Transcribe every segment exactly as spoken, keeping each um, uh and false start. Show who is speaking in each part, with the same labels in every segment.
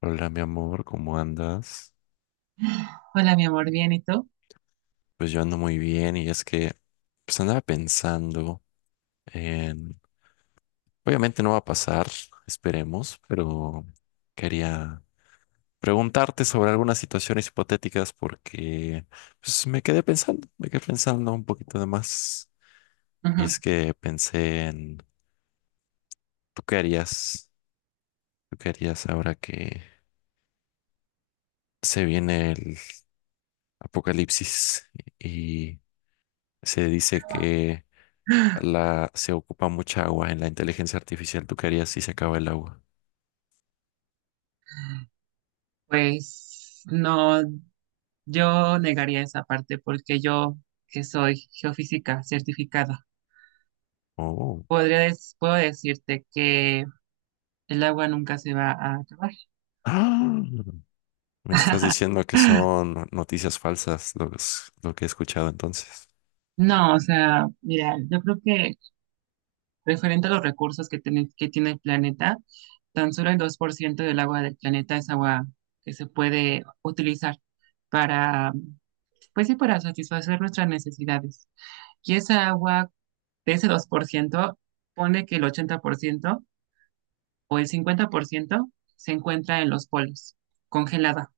Speaker 1: Hola, mi amor, ¿cómo andas?
Speaker 2: Hola, mi amor, bien, ¿y tú?
Speaker 1: Pues yo ando muy bien y es que pues andaba pensando en... Obviamente no va a pasar, esperemos, pero quería preguntarte sobre algunas situaciones hipotéticas porque pues me quedé pensando, me quedé pensando un poquito de más. Y
Speaker 2: Ujú.
Speaker 1: es que pensé en, ¿tú qué harías? ¿Tú qué harías ahora que se viene el apocalipsis y se dice que... La, se ocupa mucha agua en la inteligencia artificial. ¿Tú qué harías si se acaba el agua?
Speaker 2: Pues no, yo negaría esa parte porque yo, que soy geofísica certificada,
Speaker 1: Oh.
Speaker 2: podría des- puedo decirte que el agua nunca se va a acabar.
Speaker 1: ¡Ah! Me estás diciendo que son noticias falsas los- lo que he escuchado entonces.
Speaker 2: No, o sea, mira, yo creo que referente a los recursos que tiene, que tiene el planeta, tan solo el dos por ciento del agua del planeta es agua que se puede utilizar para, pues sí, para satisfacer nuestras necesidades. Y esa agua, de ese dos por ciento pone que el ochenta por ciento o el cincuenta por ciento se encuentra en los polos, congelada.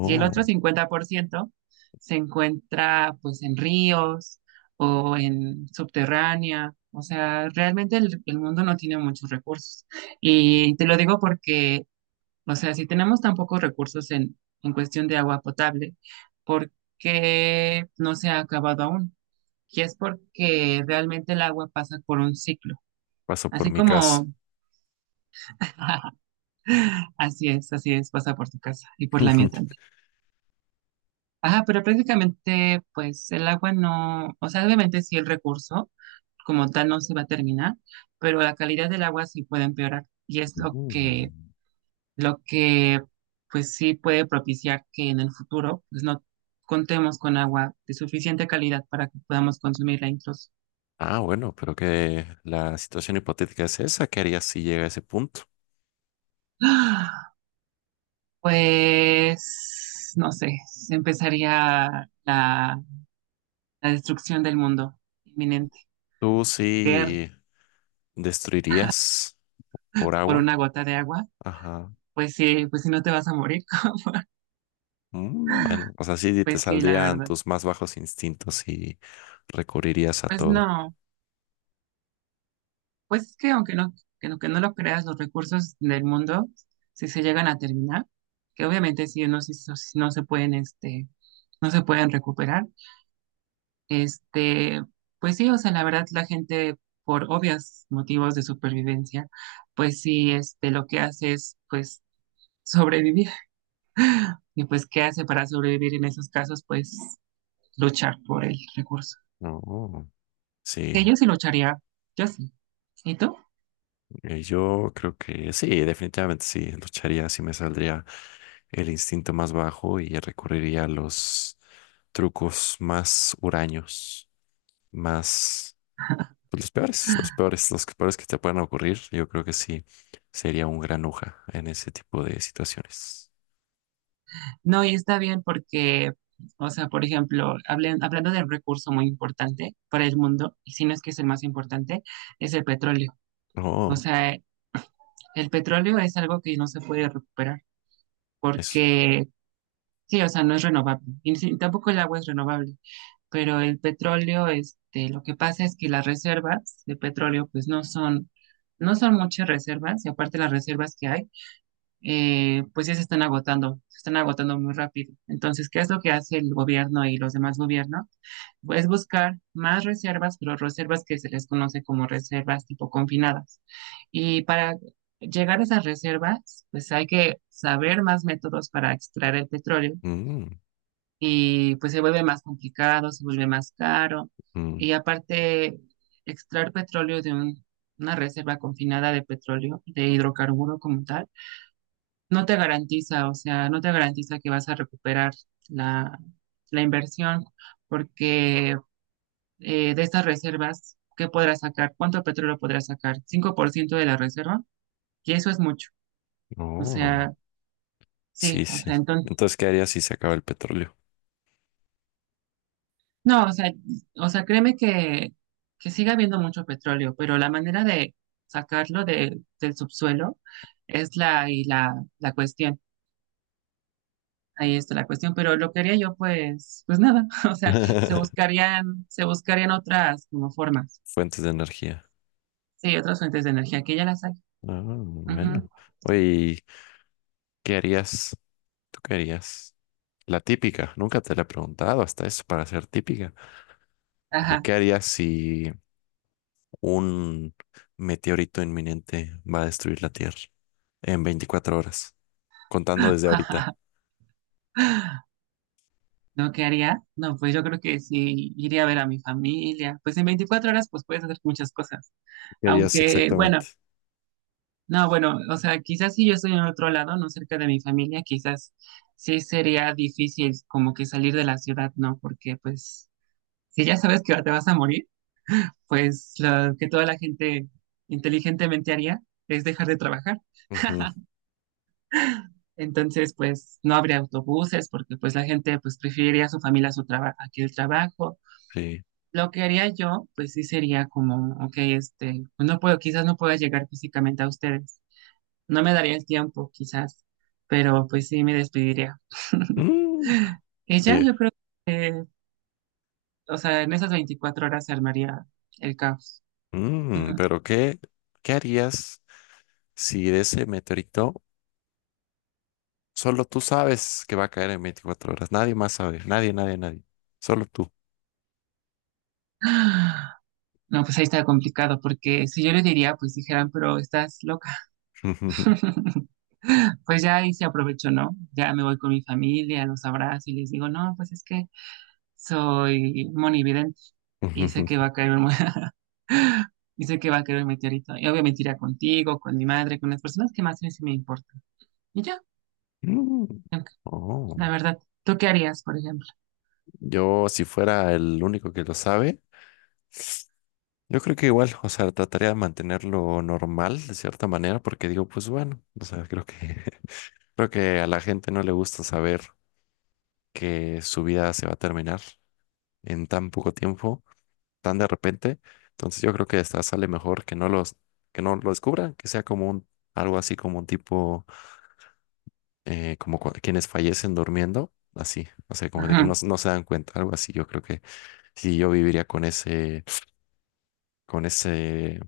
Speaker 2: Y el otro cincuenta por ciento se encuentra pues en ríos o en subterránea. O sea, realmente el, el mundo no tiene muchos recursos. Y te lo digo porque, o sea, si tenemos tan pocos recursos en, en cuestión de agua potable, ¿por qué no se ha acabado aún? Que es porque realmente el agua pasa por un ciclo.
Speaker 1: paso por
Speaker 2: Así
Speaker 1: mi caso.
Speaker 2: como, así es, así es, pasa por tu casa y por la mía también. Ajá, pero prácticamente, pues el agua no, o sea, obviamente sí el recurso como tal no se va a terminar, pero la calidad del agua sí puede empeorar y es lo que,
Speaker 1: Mm.
Speaker 2: lo que, pues sí puede propiciar que en el futuro, pues no contemos con agua de suficiente calidad para que podamos consumirla incluso.
Speaker 1: Ah, bueno, pero que la situación hipotética es esa. ¿Qué harías si llega a ese punto?
Speaker 2: Pues, no sé, empezaría la, la destrucción del mundo inminente.
Speaker 1: ¿Tú
Speaker 2: Guerra
Speaker 1: sí destruirías por
Speaker 2: por una
Speaker 1: agua?
Speaker 2: gota de agua,
Speaker 1: Ajá.
Speaker 2: pues sí, pues si no te vas a morir,
Speaker 1: Mm, bueno, o sea, sí te
Speaker 2: pues sí, la
Speaker 1: saldrían
Speaker 2: verdad.
Speaker 1: tus más bajos instintos y recurrirías a
Speaker 2: Pues
Speaker 1: todo.
Speaker 2: no, pues es que aunque no, que no, que no lo creas, los recursos del mundo, si se llegan a terminar, que obviamente sí, no, sí, so- sí, no se pueden, este, no se pueden recuperar. Este, pues sí, o sea, la verdad la gente por obvios motivos de supervivencia, pues sí, este, lo que hace es pues sobrevivir. Y pues, ¿qué hace para sobrevivir en esos casos? Pues luchar por el recurso.
Speaker 1: No, sí,
Speaker 2: Que yo sí lucharía, yo sí. ¿Y tú?
Speaker 1: eh, yo creo que sí, definitivamente sí, lucharía, sí me saldría el instinto más bajo y recurriría a los trucos más huraños, más, pues, los peores, los peores, los peores que te puedan ocurrir, yo creo que sí, sería un gran granuja en ese tipo de situaciones.
Speaker 2: No, y está bien porque, o sea, por ejemplo, hablen- hablando del recurso muy importante para el mundo, y si no es que es el más importante, es el petróleo. O
Speaker 1: Oh,
Speaker 2: sea, el petróleo es algo que no se puede recuperar
Speaker 1: eso.
Speaker 2: porque. Sí, o sea, no es renovable. Y sí, tampoco el agua es renovable, pero el petróleo, este, lo que pasa es que las reservas de petróleo, pues no son, no son muchas reservas, y aparte las reservas que hay, eh, pues ya se están agotando, se están agotando, muy rápido. Entonces, ¿qué es lo que hace el gobierno y los demás gobiernos? Pues buscar más reservas, pero reservas que se les conoce como reservas tipo confinadas. Y para llegar a esas reservas, pues hay que saber más métodos para extraer el petróleo
Speaker 1: Mm,
Speaker 2: y pues se vuelve más complicado, se vuelve más caro.
Speaker 1: mm,
Speaker 2: Y aparte, extraer petróleo de un- una reserva confinada de petróleo, de hidrocarburo como tal, no te garantiza, o sea, no te garantiza que vas a recuperar la, la inversión, porque eh, de estas reservas, ¿qué podrás sacar? ¿Cuánto petróleo podrás sacar? Cinco por ciento de la reserva. Y eso es mucho. O
Speaker 1: oh,
Speaker 2: sea, sí,
Speaker 1: sí,
Speaker 2: o
Speaker 1: sí.
Speaker 2: sea, entonces.
Speaker 1: Entonces, ¿qué harías si se acaba el petróleo?
Speaker 2: No, o sea, o sea, créeme que, que sigue habiendo mucho petróleo, pero la manera de sacarlo de, del subsuelo es la, y la, la cuestión. Ahí está la cuestión, pero lo que haría yo, pues, pues nada, o sea, se buscarían, se buscarían otras como formas,
Speaker 1: Fuentes de energía.
Speaker 2: sí, otras fuentes de energía, que ya las hay.
Speaker 1: Ah,
Speaker 2: Ujú.
Speaker 1: bueno. Oye, ¿y ¿qué harías? ¿Tú qué harías? La típica, nunca te la he preguntado hasta eso para ser típica. Eh,
Speaker 2: Ajá.
Speaker 1: ¿qué harías si un meteorito inminente va a destruir la Tierra en veinticuatro horas? Contando desde ahorita.
Speaker 2: ¿Lo que haría? No, pues yo creo que sí, iría a ver a mi familia, pues en veinticuatro horas, pues puedes hacer muchas cosas.
Speaker 1: ¿Qué harías
Speaker 2: Aunque, bueno.
Speaker 1: exactamente?
Speaker 2: No, bueno, o sea, quizás si yo estoy en otro lado, no cerca de mi familia, quizás sí sería difícil como que salir de la ciudad, ¿no? Porque pues si ya sabes que te vas a morir, pues lo que toda la gente inteligentemente haría es dejar de trabajar.
Speaker 1: Ujú,
Speaker 2: Entonces, pues no habría autobuses porque pues la gente pues preferiría a su familia a su trabajo, aquí el trabajo.
Speaker 1: sí.
Speaker 2: Lo que haría yo, pues sí sería como, ok, este, pues no puedo, quizás no pueda llegar físicamente a ustedes. No me daría el tiempo, quizás, pero pues sí me despediría.
Speaker 1: Mm,
Speaker 2: Ella,
Speaker 1: oye,
Speaker 2: yo creo que, o sea, en esas veinticuatro horas se armaría el caos.
Speaker 1: mm,
Speaker 2: Ajá.
Speaker 1: pero ¿qué, ¿qué harías si de ese meteorito solo tú sabes que va a caer en veinticuatro horas? Nadie más sabe, nadie, nadie, nadie. Solo tú.
Speaker 2: No, pues ahí está complicado, porque si yo le diría, pues dijeran, pero estás loca. Pues ya ahí se aprovechó, ¿no? Ya me voy con mi familia, los abrazo y les digo, no, pues es que soy monividente y sé que va a caer un... Y sé que va a caer un meteorito. Y obviamente irá contigo, con mi madre, con las personas que más me, sí me importan. Y ya, ok,
Speaker 1: Oh,
Speaker 2: la verdad. ¿Tú qué harías, por ejemplo?
Speaker 1: yo si fuera el único que lo sabe, yo creo que igual, o sea, trataría de mantenerlo normal de cierta manera, porque digo, pues bueno, o sea, creo que creo que a la gente no le gusta saber que su vida se va a terminar en tan poco tiempo, tan de repente. Entonces yo creo que esta sale mejor que no los, que no lo descubran, que sea como un, algo así como un tipo, eh, como cua- quienes fallecen durmiendo, así, o sea, como de que no,
Speaker 2: Ajá,
Speaker 1: no se dan cuenta, algo así, yo creo que sí, yo viviría con ese, con ese,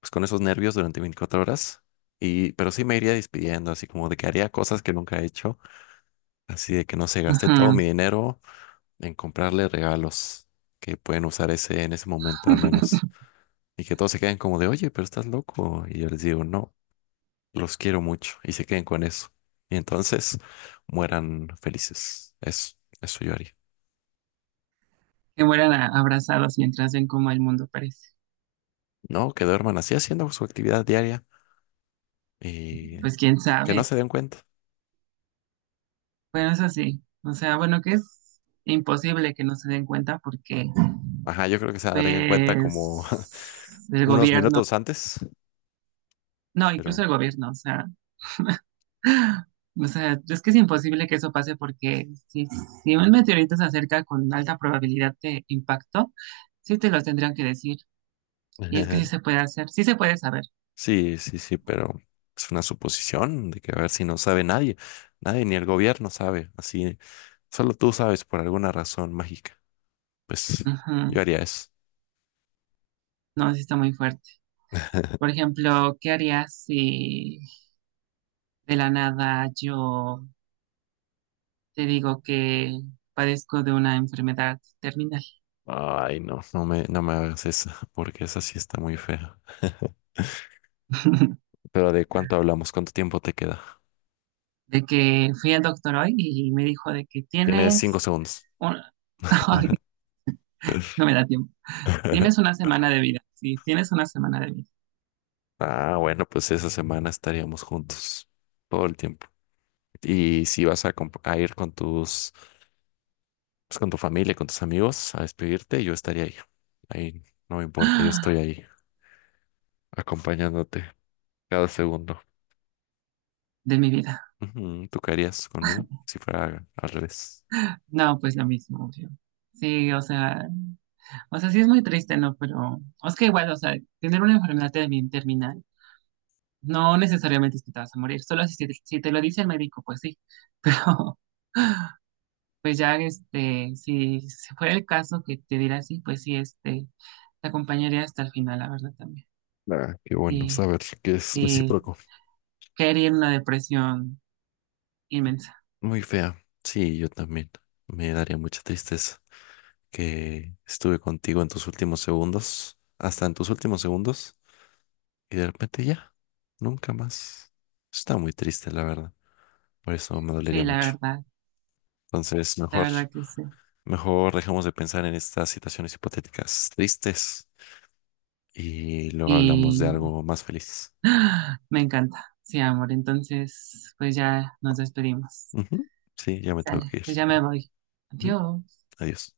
Speaker 1: pues con esos nervios durante veinticuatro horas. Y, pero sí me iría despidiendo, así como de que haría cosas que nunca he hecho, así de que no se gasté todo
Speaker 2: ajá.
Speaker 1: mi dinero en comprarle regalos que pueden usar ese en ese momento al menos. Y que todos se queden como de, oye, pero estás loco. Y yo les digo, no, los quiero mucho. Y se queden con eso. Y entonces mueran felices. Eso, eso yo haría.
Speaker 2: Que mueran a- abrazados mientras ven cómo el mundo parece.
Speaker 1: No, que duerman así haciendo su actividad diaria y
Speaker 2: Pues quién
Speaker 1: que no
Speaker 2: sabe.
Speaker 1: se den cuenta.
Speaker 2: Bueno, eso sí. O sea, bueno, que es imposible que no se den cuenta porque,
Speaker 1: Ajá, yo creo que se darían cuenta como
Speaker 2: pues, el
Speaker 1: unos
Speaker 2: gobierno,
Speaker 1: minutos antes,
Speaker 2: no, incluso
Speaker 1: pero
Speaker 2: el gobierno, o sea. O sea, es que es imposible que eso pase porque si, si, un meteorito se acerca con alta probabilidad de impacto, sí te lo tendrían que decir. Y es que sí se puede hacer, sí se puede saber.
Speaker 1: sí, sí, sí, pero es una suposición de que a ver si no sabe nadie, nadie ni el gobierno sabe, así, solo tú sabes por alguna razón mágica. Pues yo
Speaker 2: Ujú.
Speaker 1: haría eso.
Speaker 2: No, sí está muy fuerte. Por ejemplo, ¿qué harías si de la nada yo te digo que padezco de una enfermedad terminal?
Speaker 1: Ay, no, no me, no me hagas esa, porque esa sí está muy fea. Pero ¿de cuánto hablamos? ¿Cuánto tiempo te queda?
Speaker 2: De que fui al doctor hoy y me dijo de que
Speaker 1: Tienes cinco
Speaker 2: tienes
Speaker 1: segundos.
Speaker 2: un... Ay, no me da tiempo. Tienes una semana de vida. Sí, tienes una semana de vida.
Speaker 1: Ah, bueno, pues esa semana estaríamos juntos todo el tiempo. Y si vas a, comp- a ir con tus, pues, con tu familia, con tus amigos a despedirte, yo estaría ahí. Ahí no me importa, yo estoy ahí acompañándote cada segundo.
Speaker 2: De mi vida.
Speaker 1: Ujú. ¿Tú qué harías conmigo si fuera al revés?
Speaker 2: No, pues lo mismo, obvio. Sí, o sea, o sea, sí es muy triste, ¿no? Pero es que igual, o sea, tener una enfermedad termi- terminal no necesariamente es que te vas a morir, solo si, te- si te lo dice el médico, pues sí, pero pues ya, este, si, si fuera el caso que te diera así, pues sí, este, te acompañaría hasta el final, la verdad, también.
Speaker 1: Ah, qué bueno
Speaker 2: Y,
Speaker 1: saber que es
Speaker 2: y
Speaker 1: recíproco.
Speaker 2: caería en una depresión inmensa,
Speaker 1: Muy fea. Sí, yo también. Me daría mucha tristeza que estuve contigo en tus últimos segundos, hasta en tus últimos segundos, y de repente ya, nunca más. Está muy triste, la verdad. Por eso me
Speaker 2: sí,
Speaker 1: dolería
Speaker 2: la
Speaker 1: mucho.
Speaker 2: verdad,
Speaker 1: Entonces,
Speaker 2: la
Speaker 1: mejor,
Speaker 2: verdad que sí.
Speaker 1: mejor dejemos de pensar en estas situaciones hipotéticas tristes y luego hablamos de algo más feliz.
Speaker 2: Me encanta. Sí, amor. Entonces, pues ya nos despedimos.
Speaker 1: Ujú. Sí, ya me tengo que
Speaker 2: Sale,
Speaker 1: ir.
Speaker 2: pues ya me
Speaker 1: Ah,
Speaker 2: voy.
Speaker 1: ujú.
Speaker 2: Adiós.
Speaker 1: Adiós.